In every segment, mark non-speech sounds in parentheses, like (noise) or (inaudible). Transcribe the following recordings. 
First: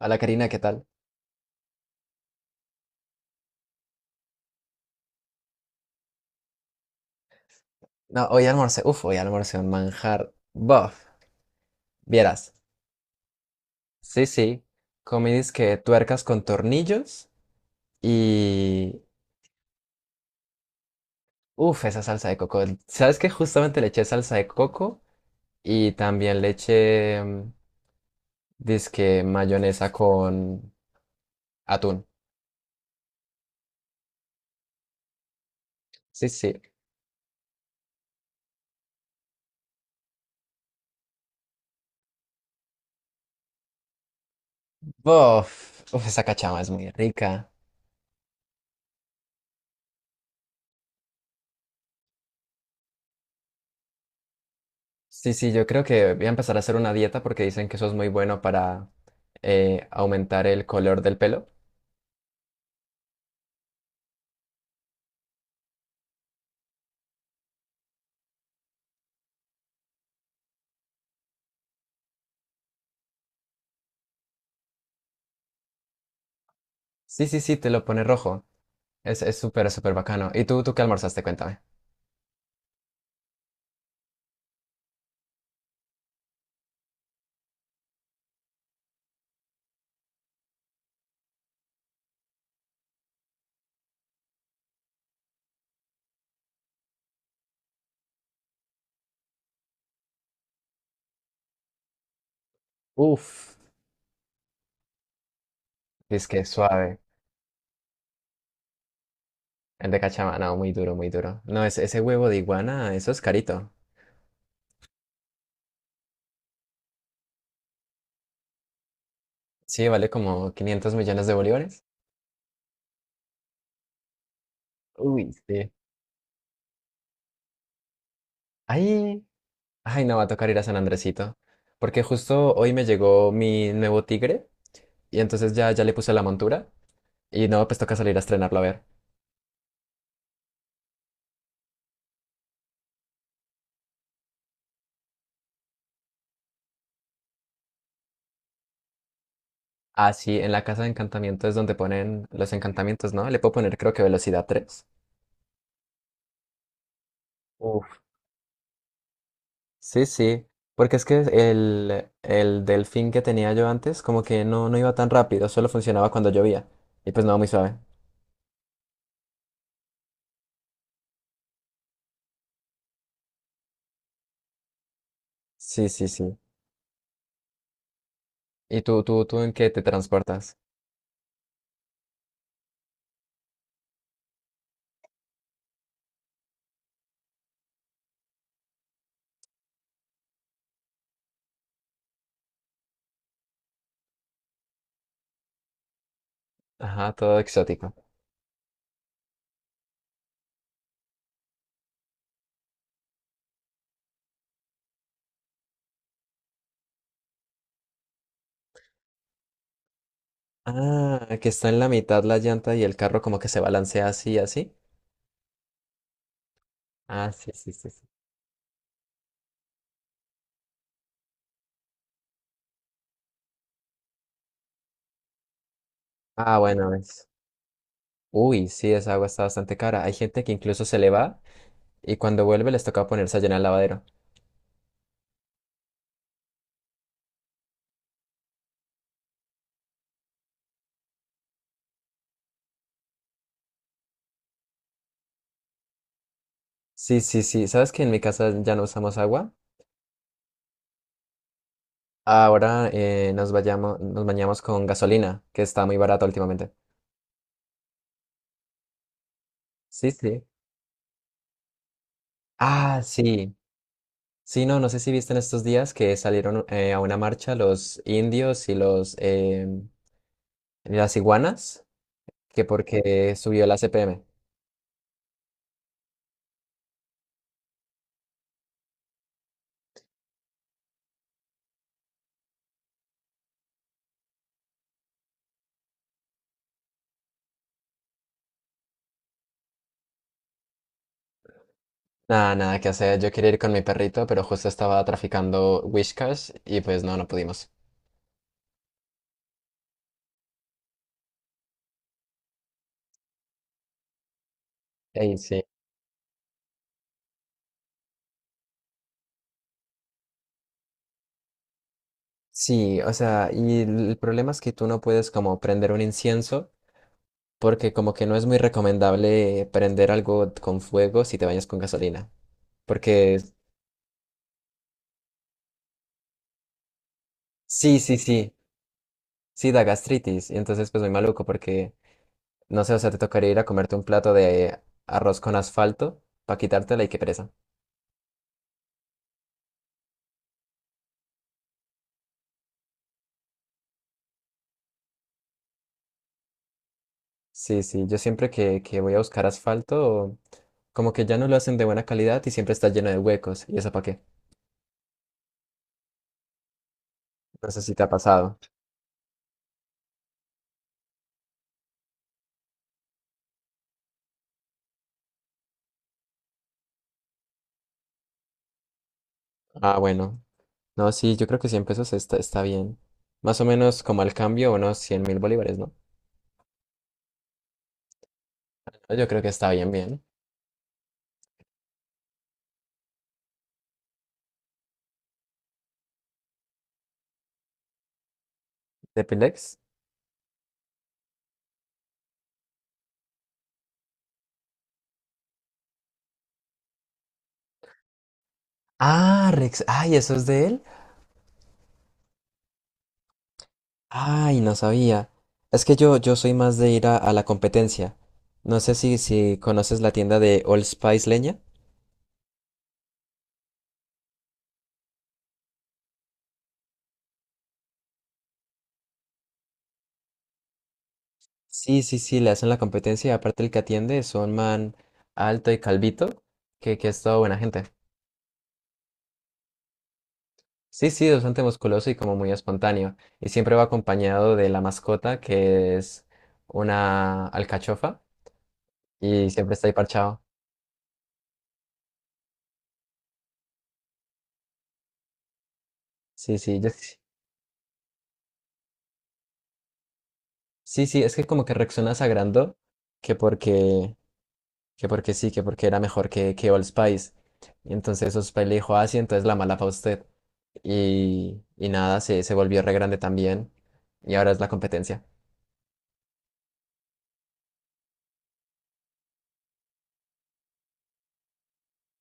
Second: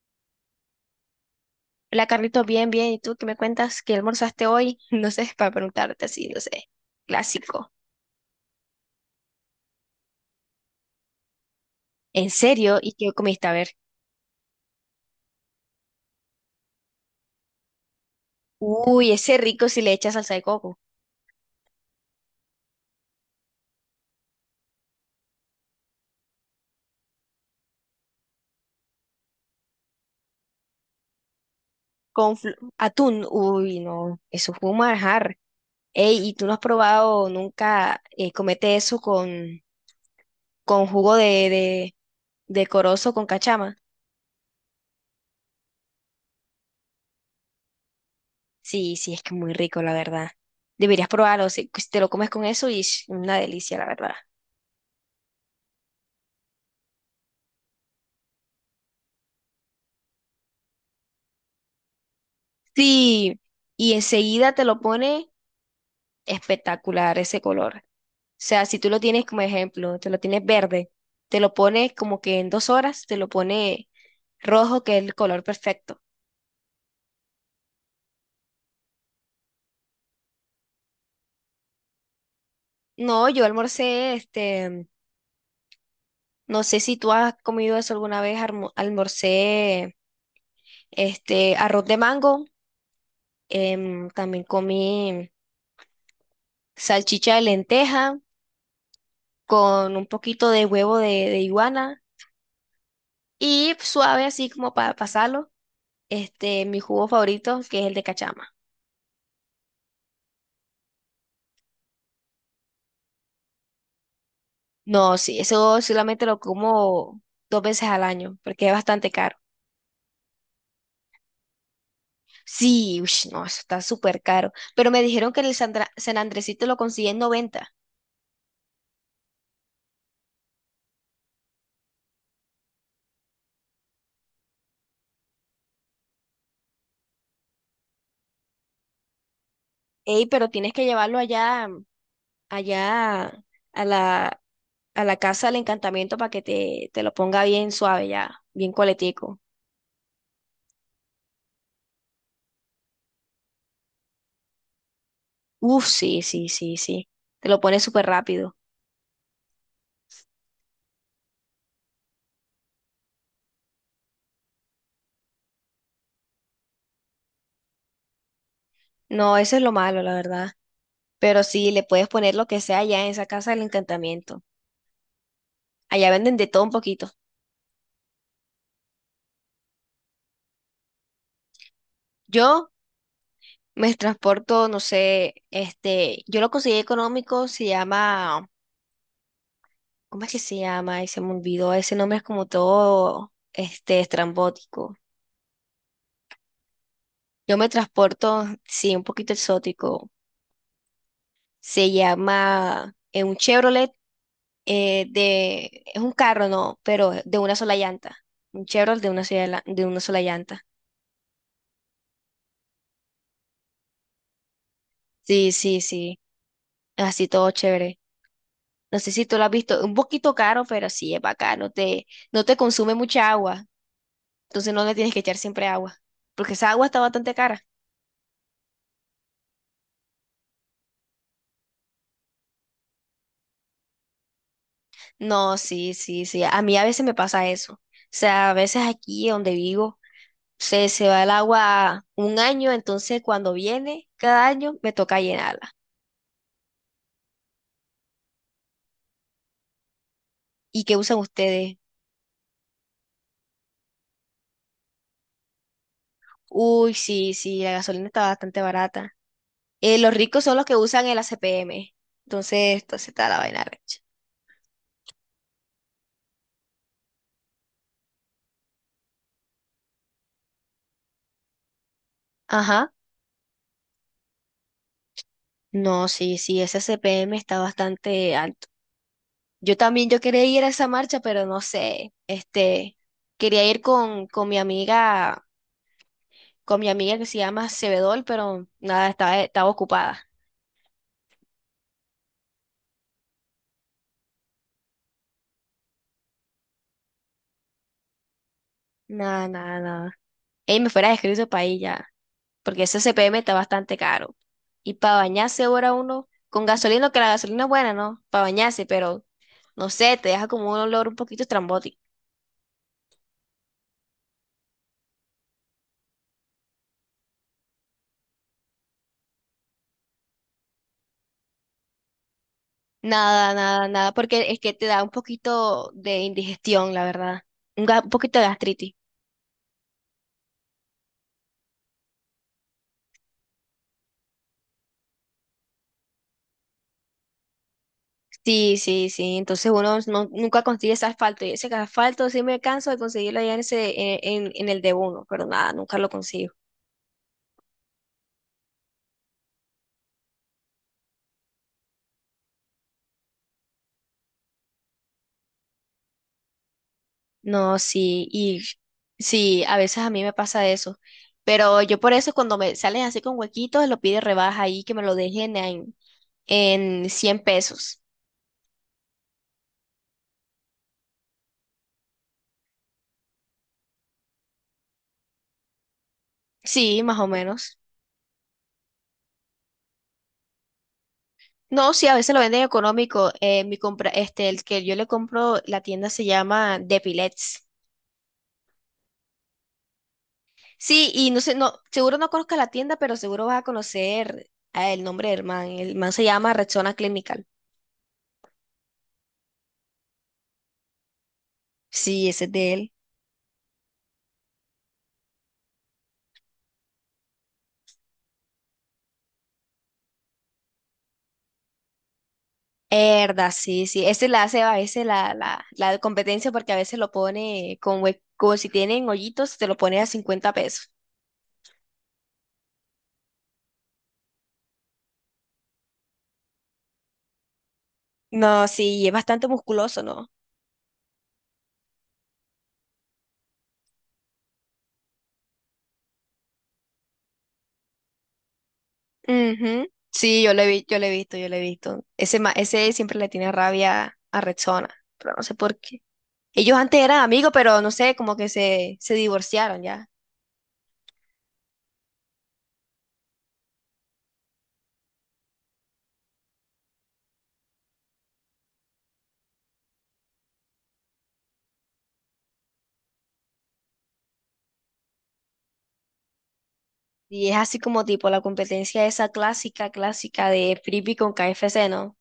Hola Karina, ¿qué tal? Hola Carlitos, bien, bien. ¿Y tú qué me cuentas? ¿Qué almorzaste hoy? (laughs) No sé, para preguntarte así, no sé. Clásico. No, hoy almorcé un manjar. Buff, ¿En vieras. serio? ¿Y qué comiste? A ver. Sí, sí, comí disque tuercas con tornillos y. Uy, ese rico si le echas salsa de coco. Uf, esa salsa de coco. ¿Sabes qué? Justamente le eché salsa de coco y también le eché, dizque mayonesa con atún. Con atún. Uy, no. Eso fue un manjar. Sí, Ey, ¿y tú no sí. has probado nunca comete eso con jugo de corozo con cachama? Bof, uf, esa cachama es muy rica. Sí, sí, es que muy rico, la verdad. Deberías probarlo. Si te lo comes con eso, y una delicia, la verdad. Sí, sí, yo creo que voy a empezar a hacer una dieta porque dicen que eso es muy bueno para aumentar el color del pelo. Sí, y enseguida te lo pone espectacular ese color. O sea, si tú lo tienes como ejemplo, te lo tienes verde, te lo pone como que en 2 horas, te lo pone rojo, que es el color perfecto. Sí, sí, sí, te lo pone rojo. Es súper, súper bacano. ¿Y tú qué almorzaste? Cuéntame. No, yo almorcé, este, no sé si tú has comido eso alguna vez, almorcé, este, arroz de mango, también comí salchicha de lenteja con un poquito de huevo de iguana Uf, y suave así como para pasarlo, es que este, mi suave. jugo favorito, que es el de cachama. El de cachama, no, muy duro, muy duro. No, ese huevo de iguana, eso es carito. No, sí, eso solamente lo como 2 veces al año, porque es bastante caro. Sí, vale como 500 millones de bolívares. Sí, ush, no, eso está súper caro. Pero me Uy, dijeron que en el sí. San Andresito lo consigue en 90. Ay, ay, no, va a tocar ir a San Andresito. Porque justo hoy me llegó mi nuevo tigre y entonces ya, ya le puse la montura y no, pues toca salir a estrenarlo a ver. Ey, pero tienes que llevarlo allá, allá a la, a la casa del encantamiento para que te lo ponga bien suave ya, bien coletico. Ah, sí, en la casa de encantamiento es donde ponen los encantamientos, ¿no? Le puedo poner creo que velocidad 3. Uf, sí, sí, sí, sí. Te lo pone súper rápido. Sí, sí, porque es que el delfín que tenía yo antes como que no, no iba tan rápido, solo funcionaba cuando llovía. Y pues no, muy suave. No, eso es lo malo, la verdad. Pero sí, le puedes poner lo que sea allá en esa casa del encantamiento. Sí, sí, Allá venden sí. de todo un poquito. ¿Y tú en qué te transportas? Yo me transporto, no sé, este, yo lo conseguí económico, se llama, ¿cómo es que se llama? Ay, se me olvidó, ese nombre es como todo, este, estrambótico. Ajá, todo Yo me exótico. transporto, sí, un poquito exótico. Se llama un Chevrolet de, es un carro, no, pero de una sola llanta. Un Chevrolet de una sola llanta. Ah, que está en la mitad la llanta y el carro como que se balancea así, así. Sí, sí, sí, así Ah, sí, todo sí, sí, chévere. sí. No sé si tú lo has visto, un poquito caro, pero sí es bacano, no te consume mucha agua. Entonces no le tienes que echar siempre agua, porque Ah, esa agua bueno, está es. bastante cara. Uy, sí, esa agua está bastante cara. Hay gente que incluso se le va y cuando vuelve les toca ponerse a llenar el lavadero. No, sí, sí, sí. A mí a veces me pasa eso. O sea, a veces aquí donde vivo se va el agua un año, entonces cuando viene cada año me toca llenarla. Sí, sí, sí. ¿Sabes que en mi casa ya no usamos agua? ¿Y qué usan ustedes? Ahora nos bañamos con gasolina, que está muy barata últimamente. Uy, sí, sí, la gasolina está bastante barata. Sí, Los sí. ricos son los que usan el ACPM. Entonces, Ah, entonces está la sí. vaina recha. Sí, no, no sé si viste en estos días que salieron a una marcha los indios y los las iguanas, que Ajá. porque subió la CPM. No, sí, sí, ese ACPM está bastante alto. Yo también, yo quería ir a esa marcha, pero no sé, este, quería ir con mi amiga que se llama Sebedol, pero nada, estaba, estaba ocupada. Nada, nada que hacer. Yo quería ir con mi perrito, pero justo estaba traficando Whiskas y pues no, no pudimos. Nada, nada, nada. Ey, me fuera escrito para ahí ya, porque ese CPM está bastante caro. Y para Ey, sí. bañarse ahora uno, con gasolina, que la gasolina es buena, ¿no? Para bañarse, pero no sé, te deja como un olor un poquito estrambótico. Sí, o sea, y el problema es que tú no puedes como prender un incienso porque como que no es muy recomendable prender algo con fuego si te bañas con gasolina. Porque Nada, nada, nada, porque es que te da un poquito de indigestión, la verdad. Un, sí, un sí, poquito de sí, gastritis. sí da gastritis. Y entonces pues muy maluco porque, no sé, o sea, te tocaría ir a comerte un plato de arroz con asfalto para quitártela y qué pereza. Sí, sí, sí. Entonces uno nunca consigue ese asfalto. Y ese asfalto sí me canso de conseguirlo allá en ese, en el de uno, pero nada, nunca lo consigo. Sí, sí, yo siempre que voy a buscar asfalto, como que ya no lo hacen de buena calidad y siempre está lleno de huecos. ¿Y eso para qué? No No, sé si te ha sí, pasado. y sí, a veces a mí me pasa eso. Pero yo por eso cuando me salen así con huequitos, lo pide rebaja ahí, que me lo dejen en, 100 pesos. Ah, bueno. No, sí, yo creo que 100 pesos está bien. Más o menos como al cambio, unos 100 mil bolívares, ¿no? Sí, más o menos. Yo creo que está bien, bien. No, sí, a veces lo venden económico. Mi compra, este, el que yo le compro, la tienda se llama Depilets. ¿Depilex? Sí, y no sé, no, seguro no conozcas la tienda, pero seguro vas a conocer el nombre del man. El man se llama Rexona Clinical. Ah, Rex. Ay, ¿eso es de él? Sí, ese es de él. Ay, no sabía. Es que yo soy más de ir a la competencia. No sé si conoces la tienda de Old Spice Leña. Herda, sí, sí. Ese la hace a veces la competencia porque a veces lo pone con como si tienen hoyitos, te lo pone a 50 pesos. Sí, sí, sí, le hacen la competencia y aparte el que atiende es un man alto y calvito, que es toda buena gente. No, sí, y es bastante musculoso, ¿no? Sí, sí, bastante musculoso y como muy espontáneo. Y siempre va acompañado de la mascota, que es una alcachofa, y siempre está Ujú. ahí parchado. Sí, yo lo he visto, yo lo he visto. Ese, ese siempre le tiene rabia a Rexona, pero no sé por qué. Sí, sí, Ellos yo, antes sí. eran amigos, pero no sé, como que se divorciaron ya. Sí, sí, es que como que reaccionas a que porque, que porque sí, que porque era mejor que Old Spice. Y entonces Old Spice le dijo, ah, sí, entonces la mala para usted. Y nada, se volvió re grande también. Y ahora es la competencia. Y es así como tipo la competencia esa clásica, clásica de Frisbee con KFC, ¿no?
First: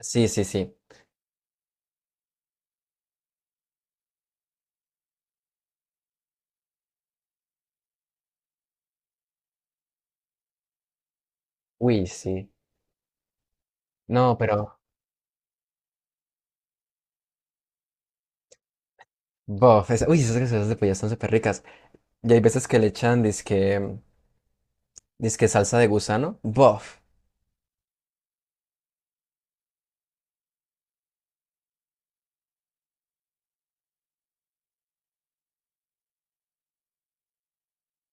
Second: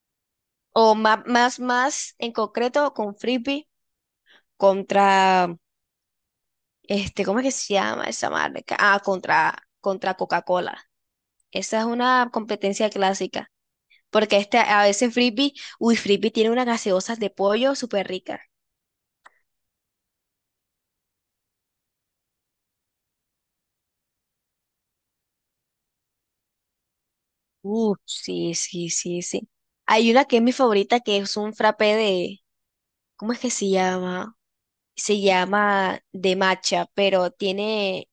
Sí, sí, sí. O más en concreto con Frisbee contra, este, ¿cómo es que se llama esa marca? Ah, contra Coca-Cola. Esa es Uy, una sí. competencia clásica. Porque No, este, pero, a veces Frisbee, uy, Frisbee tiene unas gaseosas de pollo súper ricas. bof, uy, esas gaseosas de pollo están súper ricas. Y hay veces que le echan disque salsa de gusano. Bof. Sí, sí, sí, sí. Hay una que es mi favorita, que es un frappé de, ¿cómo es que se llama? Se llama de matcha, pero tiene,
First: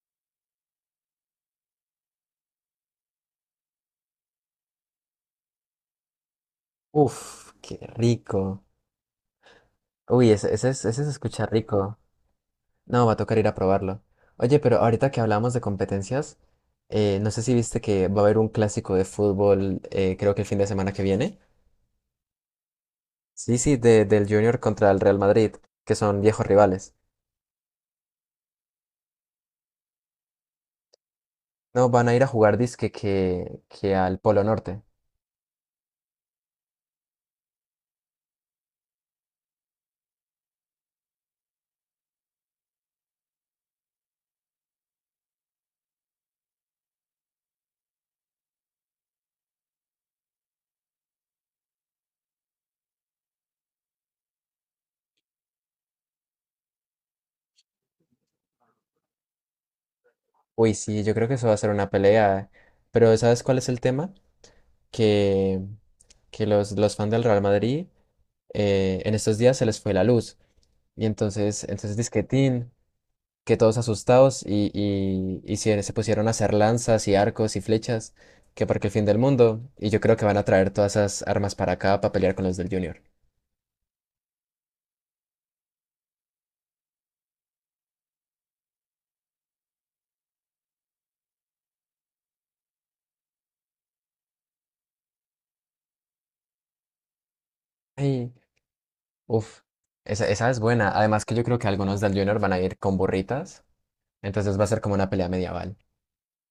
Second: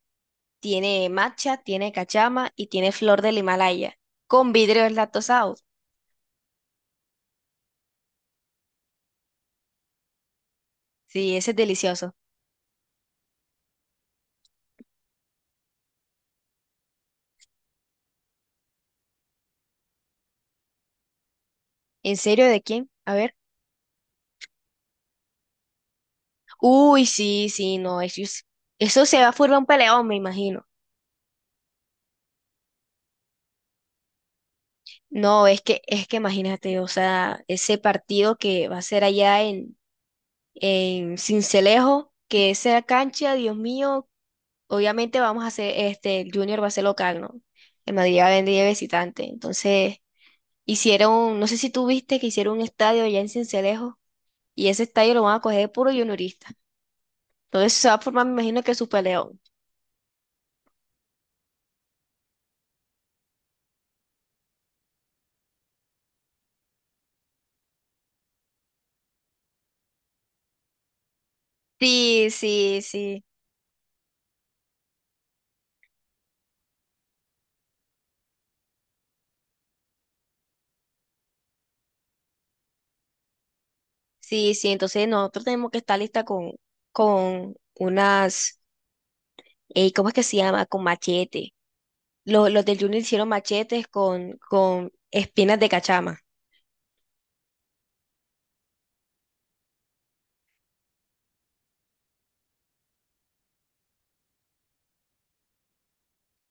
tiene matcha, tiene cachama y tiene flor del Himalaya, con vidrios lactosados. Uf, qué rico. Uy, ese se Sí, escucha ese es rico. delicioso. No, va a tocar ir a probarlo. Oye, pero ahorita que hablamos de competencias, no sé si viste que va a haber un clásico de fútbol, creo que el fin de semana que viene. ¿En serio de quién? A ver. Sí, sí, del Junior contra el Real Madrid, que son viejos rivales. Uy, sí, sí, no, eso, eso se va a formar un peleón, me imagino. No, van a ir a jugar disque que al Polo Norte. No, es que imagínate, o sea, ese partido que va a ser allá en Sincelejo, que esa cancha, Dios mío, obviamente vamos a hacer, este, el Junior va a ser local, ¿no? El Madrid va a venir de visitante, entonces hicieron, no sé si tú viste que hicieron un estadio allá en Cincelejo y ese estadio lo van a coger de puro juniorista. Entonces se va a formar, me imagino que su peleón. Uy, sí, yo creo que eso va a ser una pelea. Pero ¿sabes cuál es el tema? Que, que los fans del Real Madrid en estos días se les fue la luz. Y entonces Sí, disquetín, sí, sí, que todos asustados y se pusieron a hacer lanzas y arcos y flechas, que porque el fin del mundo, y yo creo que van a traer todas esas armas para acá para pelear con los del Junior. sí, sí. Entonces nosotros tenemos que estar lista con unas, ¿cómo es que se llama? Con machete. Los del Junior hicieron machetes con espinas de cachama. Ay, uff, esa es buena. Además que yo creo que algunos del Junior van a ir con burritas, entonces va a ser como una pelea medieval.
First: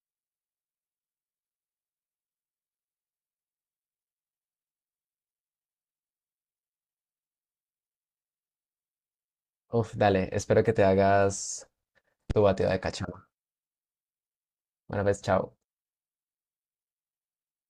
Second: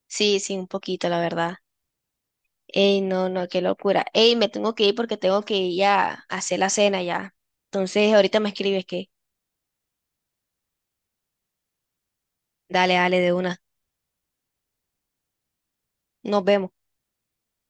Sí, sí, un poquito, la verdad. Ey, no, no, qué locura. Ey, me tengo que ir porque tengo que ir a hacer la cena ya. Entonces ahorita me escribes que, Uf, dale, espero que te hagas tu batida de dale, dale cachama. de una. Bueno, pues, chao. Nos vemos.